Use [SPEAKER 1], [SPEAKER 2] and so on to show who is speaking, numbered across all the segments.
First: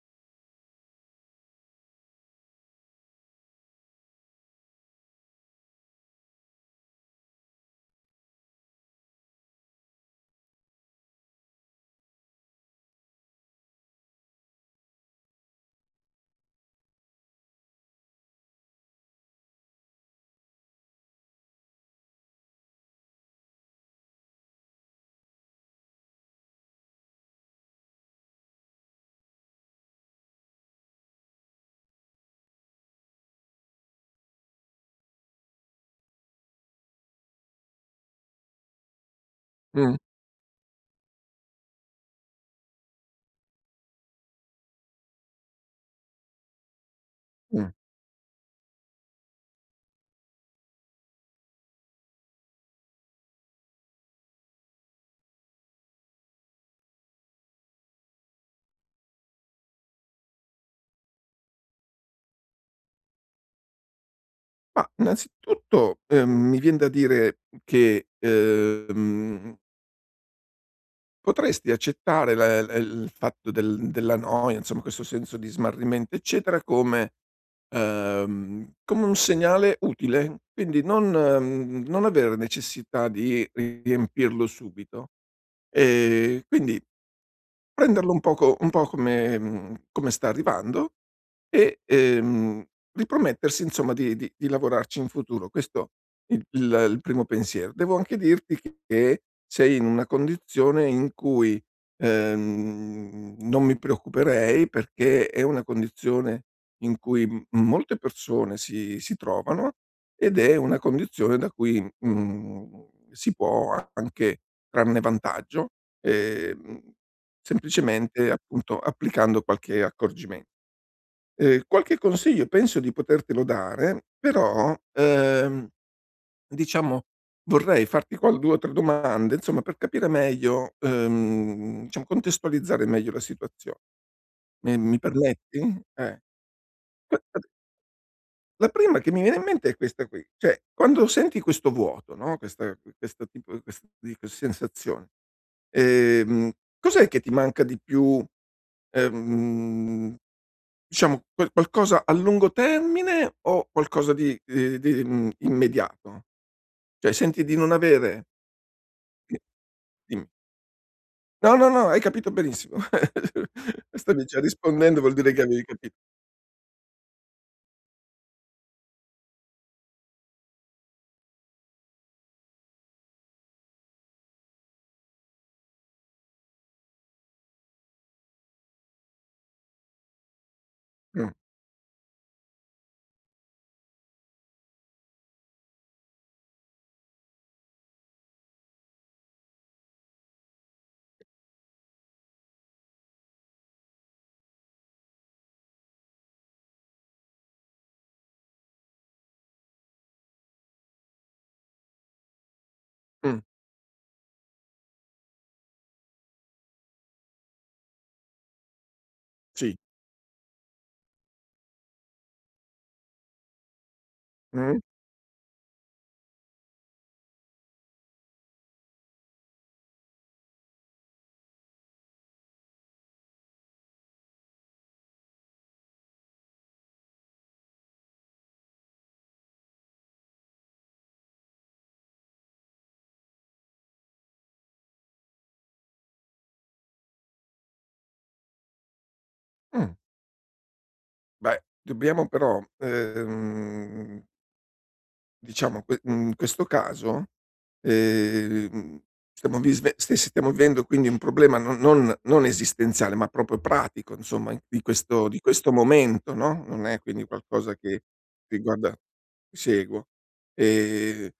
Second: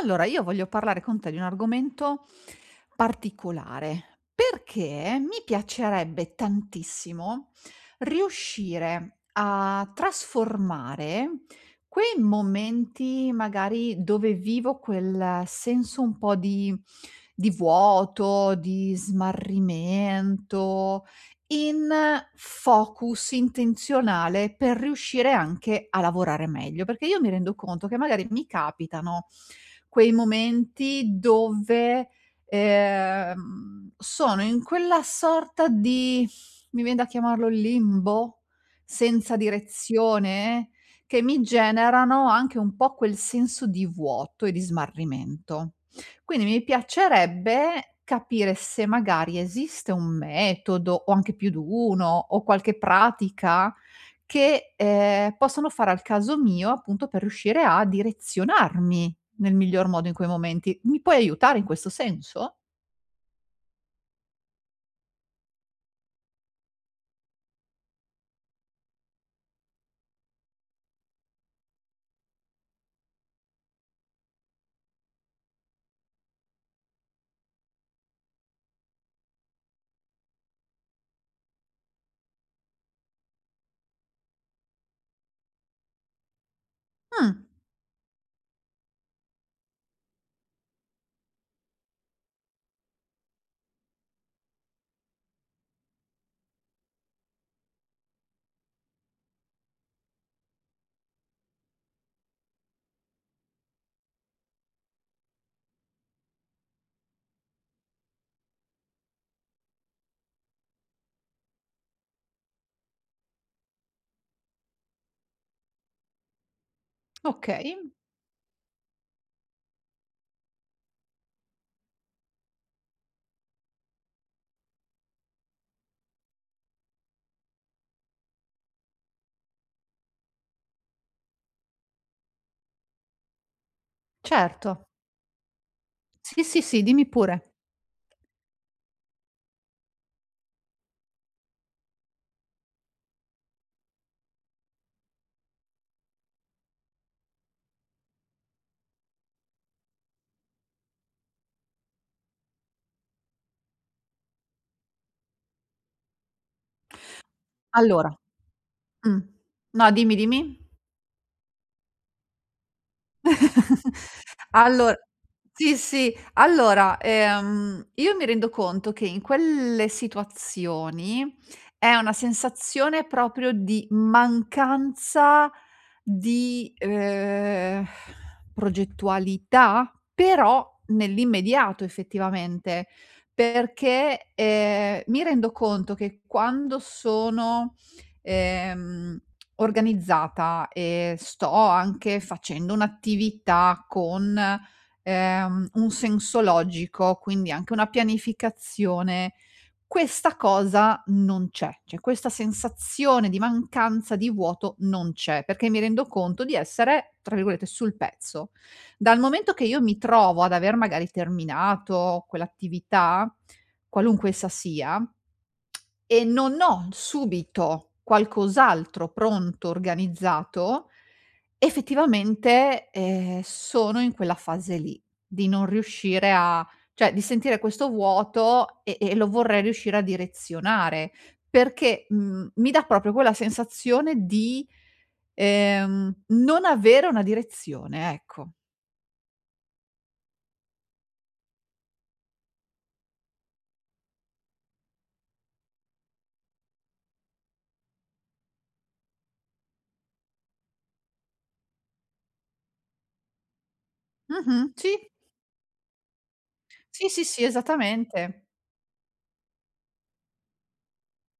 [SPEAKER 1] Allora, io voglio parlare con te di un argomento particolare, perché mi piacerebbe tantissimo riuscire a trasformare quei momenti magari dove vivo quel senso un po' di vuoto, di smarrimento, in focus intenzionale per riuscire anche a lavorare meglio, perché io mi rendo conto che magari mi capitano quei momenti dove, sono in quella sorta di, mi vien da chiamarlo limbo, senza
[SPEAKER 2] Mh,
[SPEAKER 1] direzione, che mi generano anche un po' quel senso di vuoto e di smarrimento. Quindi mi
[SPEAKER 2] mh.
[SPEAKER 1] piacerebbe capire se magari esiste un metodo, o anche più d'uno, o qualche pratica che, possono fare al caso mio, appunto, per riuscire a direzionarmi nel miglior modo in quei momenti. Mi puoi aiutare in questo senso?
[SPEAKER 2] Ma innanzitutto, mi vien da dire che, potresti accettare la il fatto della noia, insomma questo senso di smarrimento eccetera come come un segnale utile, quindi non non avere necessità di riempirlo subito. Ehm, quindi
[SPEAKER 1] Mh,
[SPEAKER 2] Prenderlo un poco un po' come come sta arrivando e, ripromettersi insomma di lavorarci in futuro. Questo è il il primo pensiero. Devo anche dirti che sei in una condizione in cui, non mi preoccuperei perché è una condizione in cui m molte persone si trovano ed è una condizione da cui, si può anche trarne vantaggio, ehm
[SPEAKER 1] okay,
[SPEAKER 2] Semplicemente, appunto, applicando qualche accorgimen. Qualche consiglio penso di potertelo dare, però, diciamo vorrei farti qual 2 o 3 domande, insomma, per capire meglio, diciamo contestualizzare meglio la situazione. Mi
[SPEAKER 1] certo.
[SPEAKER 2] mi permetti? Eh.
[SPEAKER 1] Sì, sì, sì, dimmi
[SPEAKER 2] que-
[SPEAKER 1] pure.
[SPEAKER 2] La prima che mi viene in mente è questa qui, cioè quando senti questo vuoto, no, questa questo tipo quest di questa sensazione, ehm, cos'è che ti manca di più? Ehm. Diciamo qualcosa a lungo termine o qualcosa di, immediato? Cioè senti di non
[SPEAKER 1] Allora,
[SPEAKER 2] avere
[SPEAKER 1] mh.
[SPEAKER 2] di
[SPEAKER 1] No, dimmi,
[SPEAKER 2] dimmi.
[SPEAKER 1] dimmi.
[SPEAKER 2] No, no, no, hai capito benissimo. Stavi già
[SPEAKER 1] Allora,
[SPEAKER 2] rispondendo, vuol dire che avevi
[SPEAKER 1] sì,
[SPEAKER 2] capito.
[SPEAKER 1] sì. Allora, io mi rendo conto che in quelle situazioni è una sensazione proprio di mancanza di, progettualità, però
[SPEAKER 2] Mh,
[SPEAKER 1] nell'immediato effettivamente, perché, mi rendo conto che quando sono ehm, organizzata e sto anche facendo un'attività con, un senso logico, quindi anche una pianificazione, questa cosa non c'è, cioè questa sensazione di
[SPEAKER 2] mh,
[SPEAKER 1] mancanza, di vuoto non c'è, perché mi rendo conto di essere, tra virgolette, "sul pezzo". Dal momento che
[SPEAKER 2] sì.
[SPEAKER 1] io mi trovo ad aver magari terminato quell'attività, qualunque essa
[SPEAKER 2] Mh,
[SPEAKER 1] sia, e non ho subito qualcos'altro pronto, organizzato, effettivamente, sono in quella fase lì, di non riuscire a, cioè di sentire questo vuoto, e lo vorrei riuscire a direzionare, perché, mi dà proprio quella sensazione di, non avere una direzione, ecco.
[SPEAKER 2] mh. Beh, dobbiamo però, ehm. Diciamo, in questo caso, ehm, stiamo visve st stiamo vivendo quindi un problema non esistenziale, ma proprio pratico insomma
[SPEAKER 1] Mh-mh,
[SPEAKER 2] di
[SPEAKER 1] sì.
[SPEAKER 2] questo momento, no, non è
[SPEAKER 1] Sì, sì,
[SPEAKER 2] quindi
[SPEAKER 1] sì,
[SPEAKER 2] qualcosa che
[SPEAKER 1] esattamente.
[SPEAKER 2] riguarda ti seguo. Ehm,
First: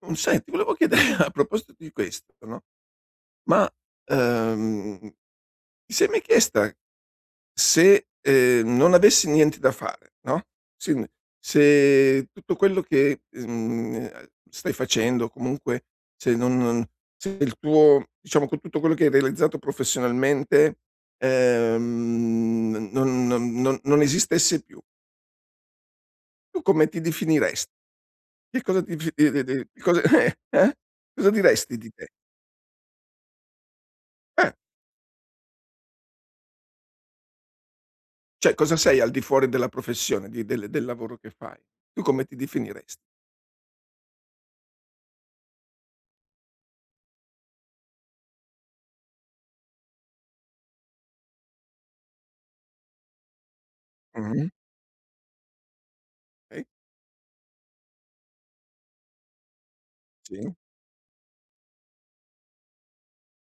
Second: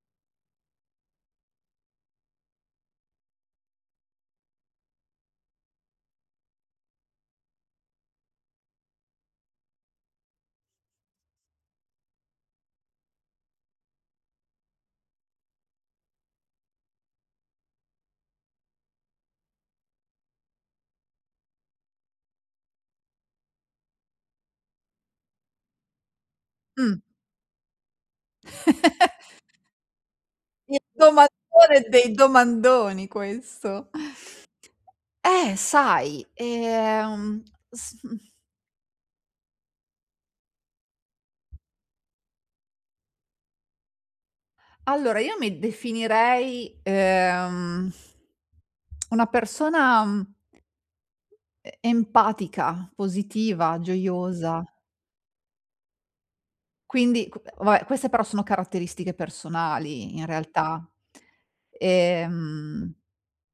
[SPEAKER 2] non senti, volevo chiedere a proposito di questo, no, ma, ehm, ti sei mai chiesta se, non avessi niente da fare, no, sin se tutto quello che, stai facendo, comunque se non se il tuo diciamo con tutto quello che hai realizzato professionalmente, non esistesse più, tu come
[SPEAKER 1] Mh.
[SPEAKER 2] ti definiresti? Che cosa ti fi di cosa eh?
[SPEAKER 1] Il
[SPEAKER 2] Cosa diresti
[SPEAKER 1] domandone
[SPEAKER 2] di te?
[SPEAKER 1] dei domandoni questo.
[SPEAKER 2] Eh,
[SPEAKER 1] Sai, s mhmm,
[SPEAKER 2] cioè cosa sei al di fuori della professione, di del lavoro che fai? Tu come ti definiresti?
[SPEAKER 1] allora io mi definirei, una persona, empatica, positiva,
[SPEAKER 2] Mh-mh,
[SPEAKER 1] gioiosa.
[SPEAKER 2] okay,
[SPEAKER 1] Quindi q vabbè, queste però sono caratteristiche personali in
[SPEAKER 2] sì,
[SPEAKER 1] realtà. Ehm,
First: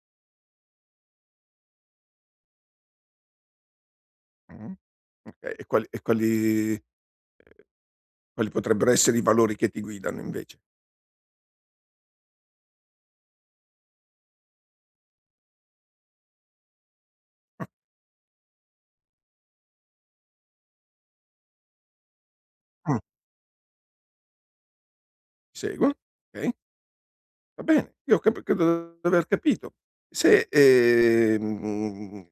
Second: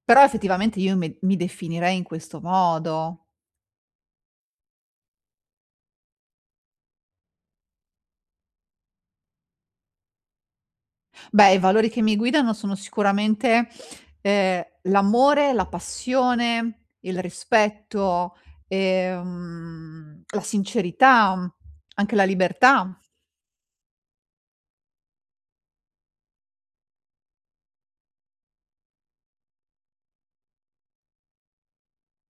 [SPEAKER 1] Però effettivamente io me mi definirei in questo modo.
[SPEAKER 2] mh. Okay, e quali potrebbero essere i valori che ti guidano invece?
[SPEAKER 1] Beh, i valori che mi guidano sono sicuramente, ehm, l'amore, la passione, il rispetto, la sincerità, anche la libertà.
[SPEAKER 2] Mh, ti seguo, okay. Va bene, io cap credo di aver capito. Se,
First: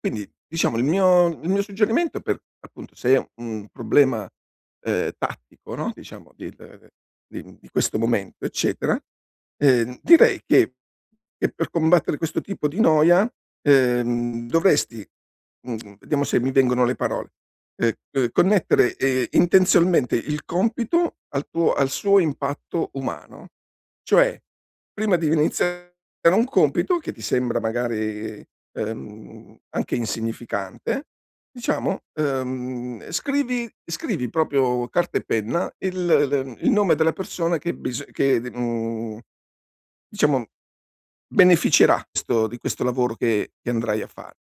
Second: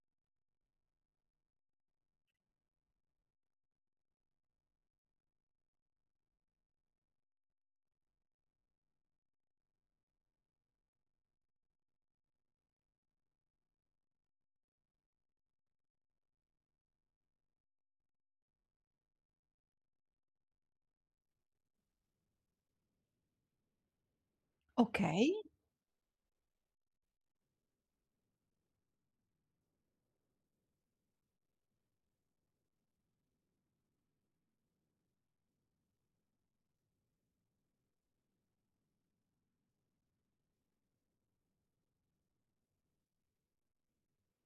[SPEAKER 2] quindi diciamo il mio suggerimento per appunto se è un problema, tattico, no, di questo momento, eccetera, direi che per combattere questo tipo di noia, dovresti, vediamo se mi vengono le parole, connettere, intenzionalmente il compito al tuo al suo impatto umano. Cioè prima di
[SPEAKER 1] Okay.
[SPEAKER 2] iniziare un compito che ti sembra magari, anche insignificante, diciamo, scrivi proprio carta e penna il nome della persona che, diciamo beneficerà sto di questo lavoro che andrai a fare.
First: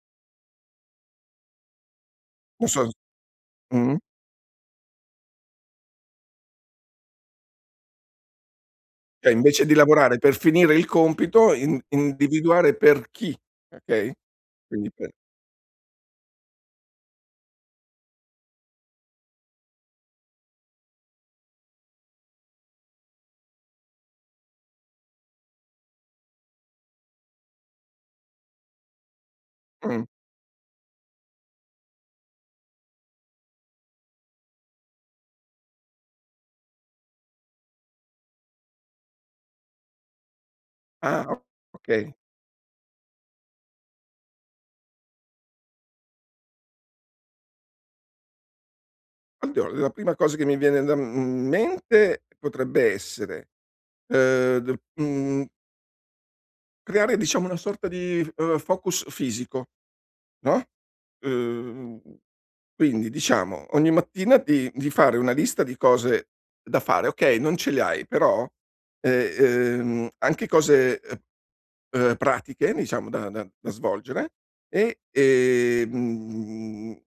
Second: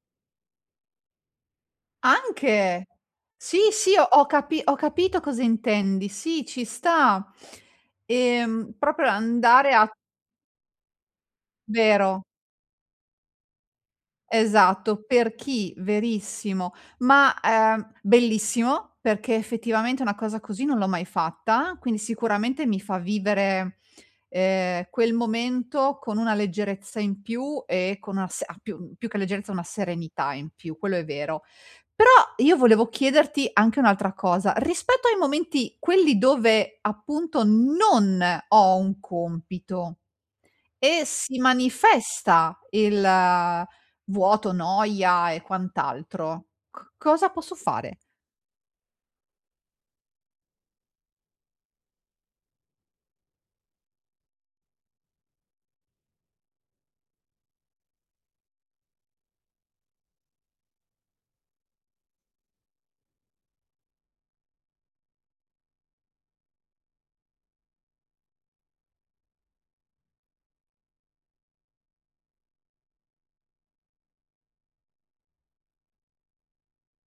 [SPEAKER 2] Non so
[SPEAKER 1] Anche.
[SPEAKER 2] s.
[SPEAKER 1] Sì, sì,
[SPEAKER 2] Mh-mh.
[SPEAKER 1] ho capito cosa intendi. Sì, ci sta. Proprio
[SPEAKER 2] Cioè invece
[SPEAKER 1] andare
[SPEAKER 2] di
[SPEAKER 1] a,
[SPEAKER 2] lavorare per finire il compito, in
[SPEAKER 1] vero.
[SPEAKER 2] individuare per chi, okay? Quindi
[SPEAKER 1] Esatto,
[SPEAKER 2] per
[SPEAKER 1] per chi? Verissimo. Ma, bellissimo, perché effettivamente una cosa così non l'ho mai fatta, quindi sicuramente mi fa vivere, quel momento con una leggerezza in più e con una se ah, più più che leggerezza, una
[SPEAKER 2] mh.
[SPEAKER 1] serenità in più, quello è vero. Però io volevo chiederti anche un'altra cosa: rispetto ai momenti quelli dove appunto non ho un compito e
[SPEAKER 2] Ah,
[SPEAKER 1] si
[SPEAKER 2] okay.
[SPEAKER 1] manifesta il, vuoto, noia e quant'altro. C cosa posso fare?
[SPEAKER 2] Allora, la prima cosa che mi viene da m mente potrebbe essere, ehm, d mhmm, creare diciamo una sorta di, focus fisico, no, ehm, quindi diciamo ogni mattina di fare una lista di cose da fare. Okay, non ce le hai però, ehm, anche cose, pratiche diciamo da svolgere e, ehm.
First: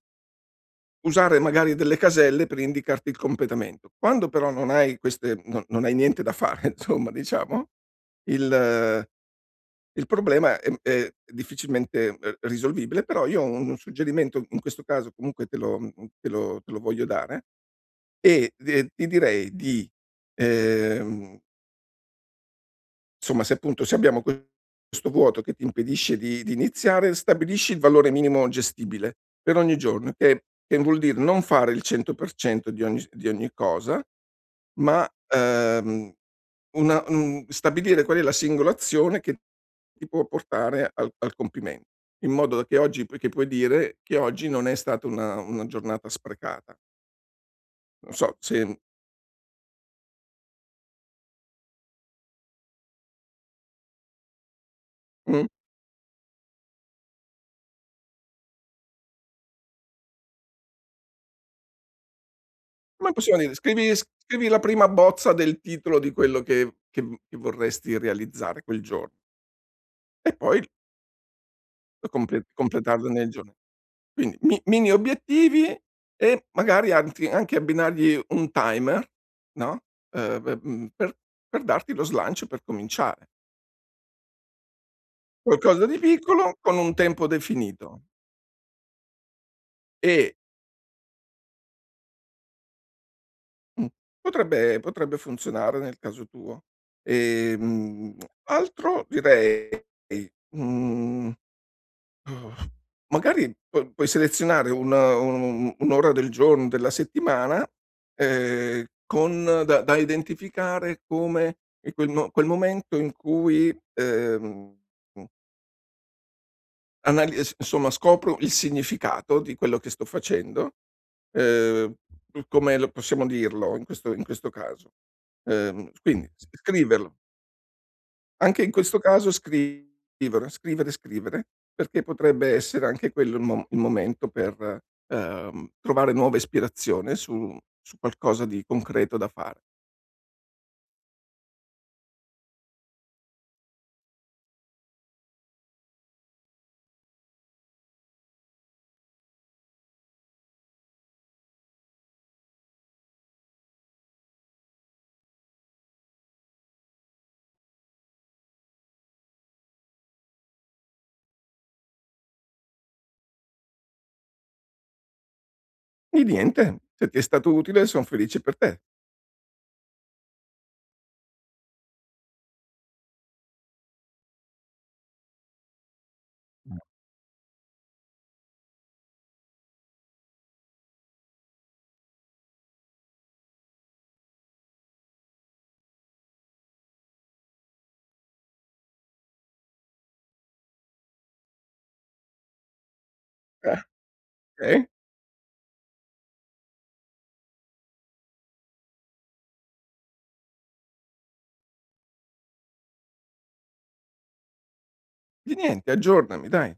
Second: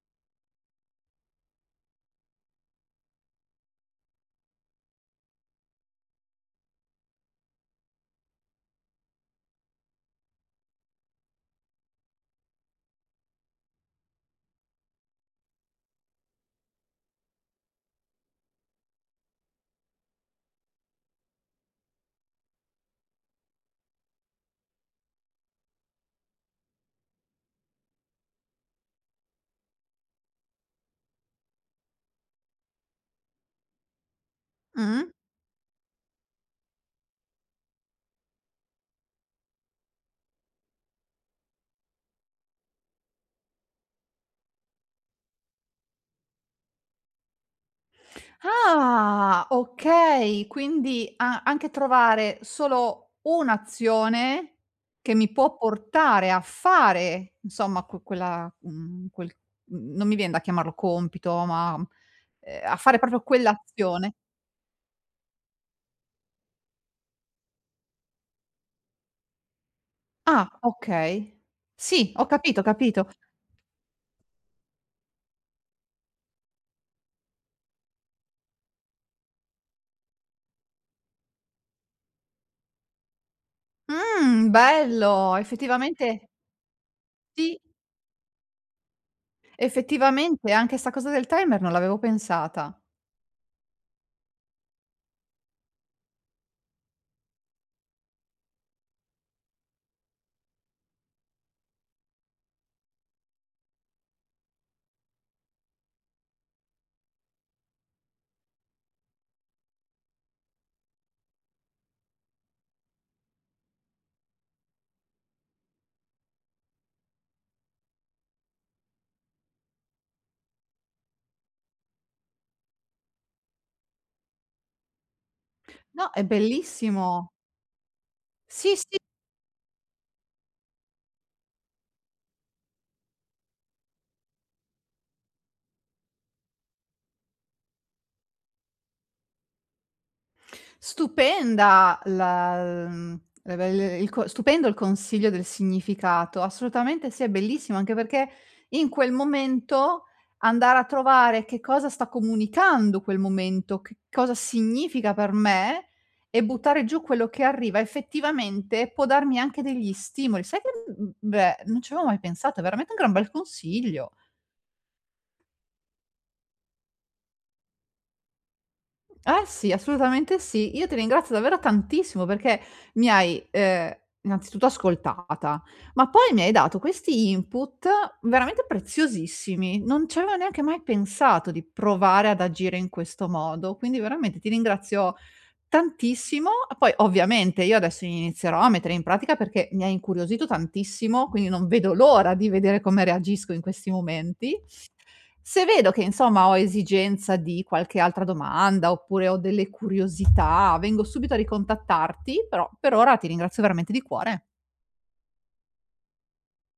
[SPEAKER 2] Usare magari delle caselle per indicarti il completamento. Quando però non hai niente da fare insomma diciamo, il eh, il problema è difficilmente, risolvibile, però io ho un suggerimento in questo caso comunque te lo mhmm, te lo voglio dare e de ti direi di, ehm. Insomma, se appunto se abbiamo questo vuoto che ti impedisce di iniziare, stabilisci il valore minimo gestibile per ogni giorno, che vuol dire non fare il 100% di ogni s di ogni cosa, ma,
[SPEAKER 1] Mh?
[SPEAKER 2] stabilire qual è la singola azione che ti può portare al al compimento, in modo da che oggi che puoi dire che oggi non è stata una giornata sprecata. Non so se
[SPEAKER 1] Ah, okay, quindi a anche trovare solo un'azione che mi
[SPEAKER 2] mh?
[SPEAKER 1] può portare a fare, insomma, que quella mhmm, quel mhmm, non mi vien da chiamarlo compito, ma, a fare
[SPEAKER 2] Come
[SPEAKER 1] proprio
[SPEAKER 2] possiamo dire,
[SPEAKER 1] quell'azione.
[SPEAKER 2] scrivi la prima bozza del titolo di quello che vorresti realizzare quel giorno e
[SPEAKER 1] Ah,
[SPEAKER 2] poi
[SPEAKER 1] okay. Sì, ho capito, ho capito.
[SPEAKER 2] completarlo nel giorno. Quindi mi mini obiettivi e magari anti anche abbinargli un timer, no, pe mhmm, per darti lo slancio per cominciare.
[SPEAKER 1] Bello,
[SPEAKER 2] Qualcosa di
[SPEAKER 1] effettivamente.
[SPEAKER 2] piccolo con un tempo
[SPEAKER 1] Sì,
[SPEAKER 2] definito e
[SPEAKER 1] effettivamente anche 'sta cosa del timer non l'avevo pensata.
[SPEAKER 2] mh, potrebbe funzionare nel caso tuo. Ehm, altro direi, mhmm. Mhmm, magari pu puoi selezionare un un'ora del giorno, della settimana, con da da identificare come in quel momento in cui, mhmm, anali s insomma scopro il significato di quello che sto facendo, ehm, come lo possiamo dirlo in questo caso.
[SPEAKER 1] No, è
[SPEAKER 2] Quindi s scriverlo.
[SPEAKER 1] bellissimo.
[SPEAKER 2] Anche in
[SPEAKER 1] Sì, sì.
[SPEAKER 2] questo caso scrivere, scrivere, scrivere, perché potrebbe essere anche quello il momento per, trovare nuova ispirazione su su qualcosa di concreto da fare.
[SPEAKER 1] Stupenda la mhmm, la bel il co stupendo il consiglio del significato, assolutamente sì, è bellissimo, anche perché in quel momento andare a trovare che cosa sta comunicando quel momento, che cosa significa per me e buttare giù quello che arriva effettivamente può darmi anche degli stimoli. Sai che, beh, non ci avevo mai pensato, è veramente un gran bel consiglio.
[SPEAKER 2] E niente, se ti è stato utile son felice per te.
[SPEAKER 1] Eh sì, assolutamente sì. Io ti ringrazio davvero tantissimo perché mi hai, innanzitutto ascoltata, ma poi mi hai dato questi input veramente preziosissimi. Non ci avevo neanche mai pensato di provare ad agire in questo modo, quindi veramente ti ringrazio tantissimo. Poi ovviamente io adesso inizierò a mettere in pratica perché mi hai incuriosito tantissimo, quindi non vedo l'ora di vedere come reagisco in
[SPEAKER 2] Eh,
[SPEAKER 1] questi momenti,
[SPEAKER 2] okay?
[SPEAKER 1] se vedo che insomma ho esigenza di qualche altra domanda, oppure ho delle curiosità, vengo subito a ricontattarti, però per ora ti ringrazio veramente di cuore.
[SPEAKER 2] Di niente, aggiornami dai.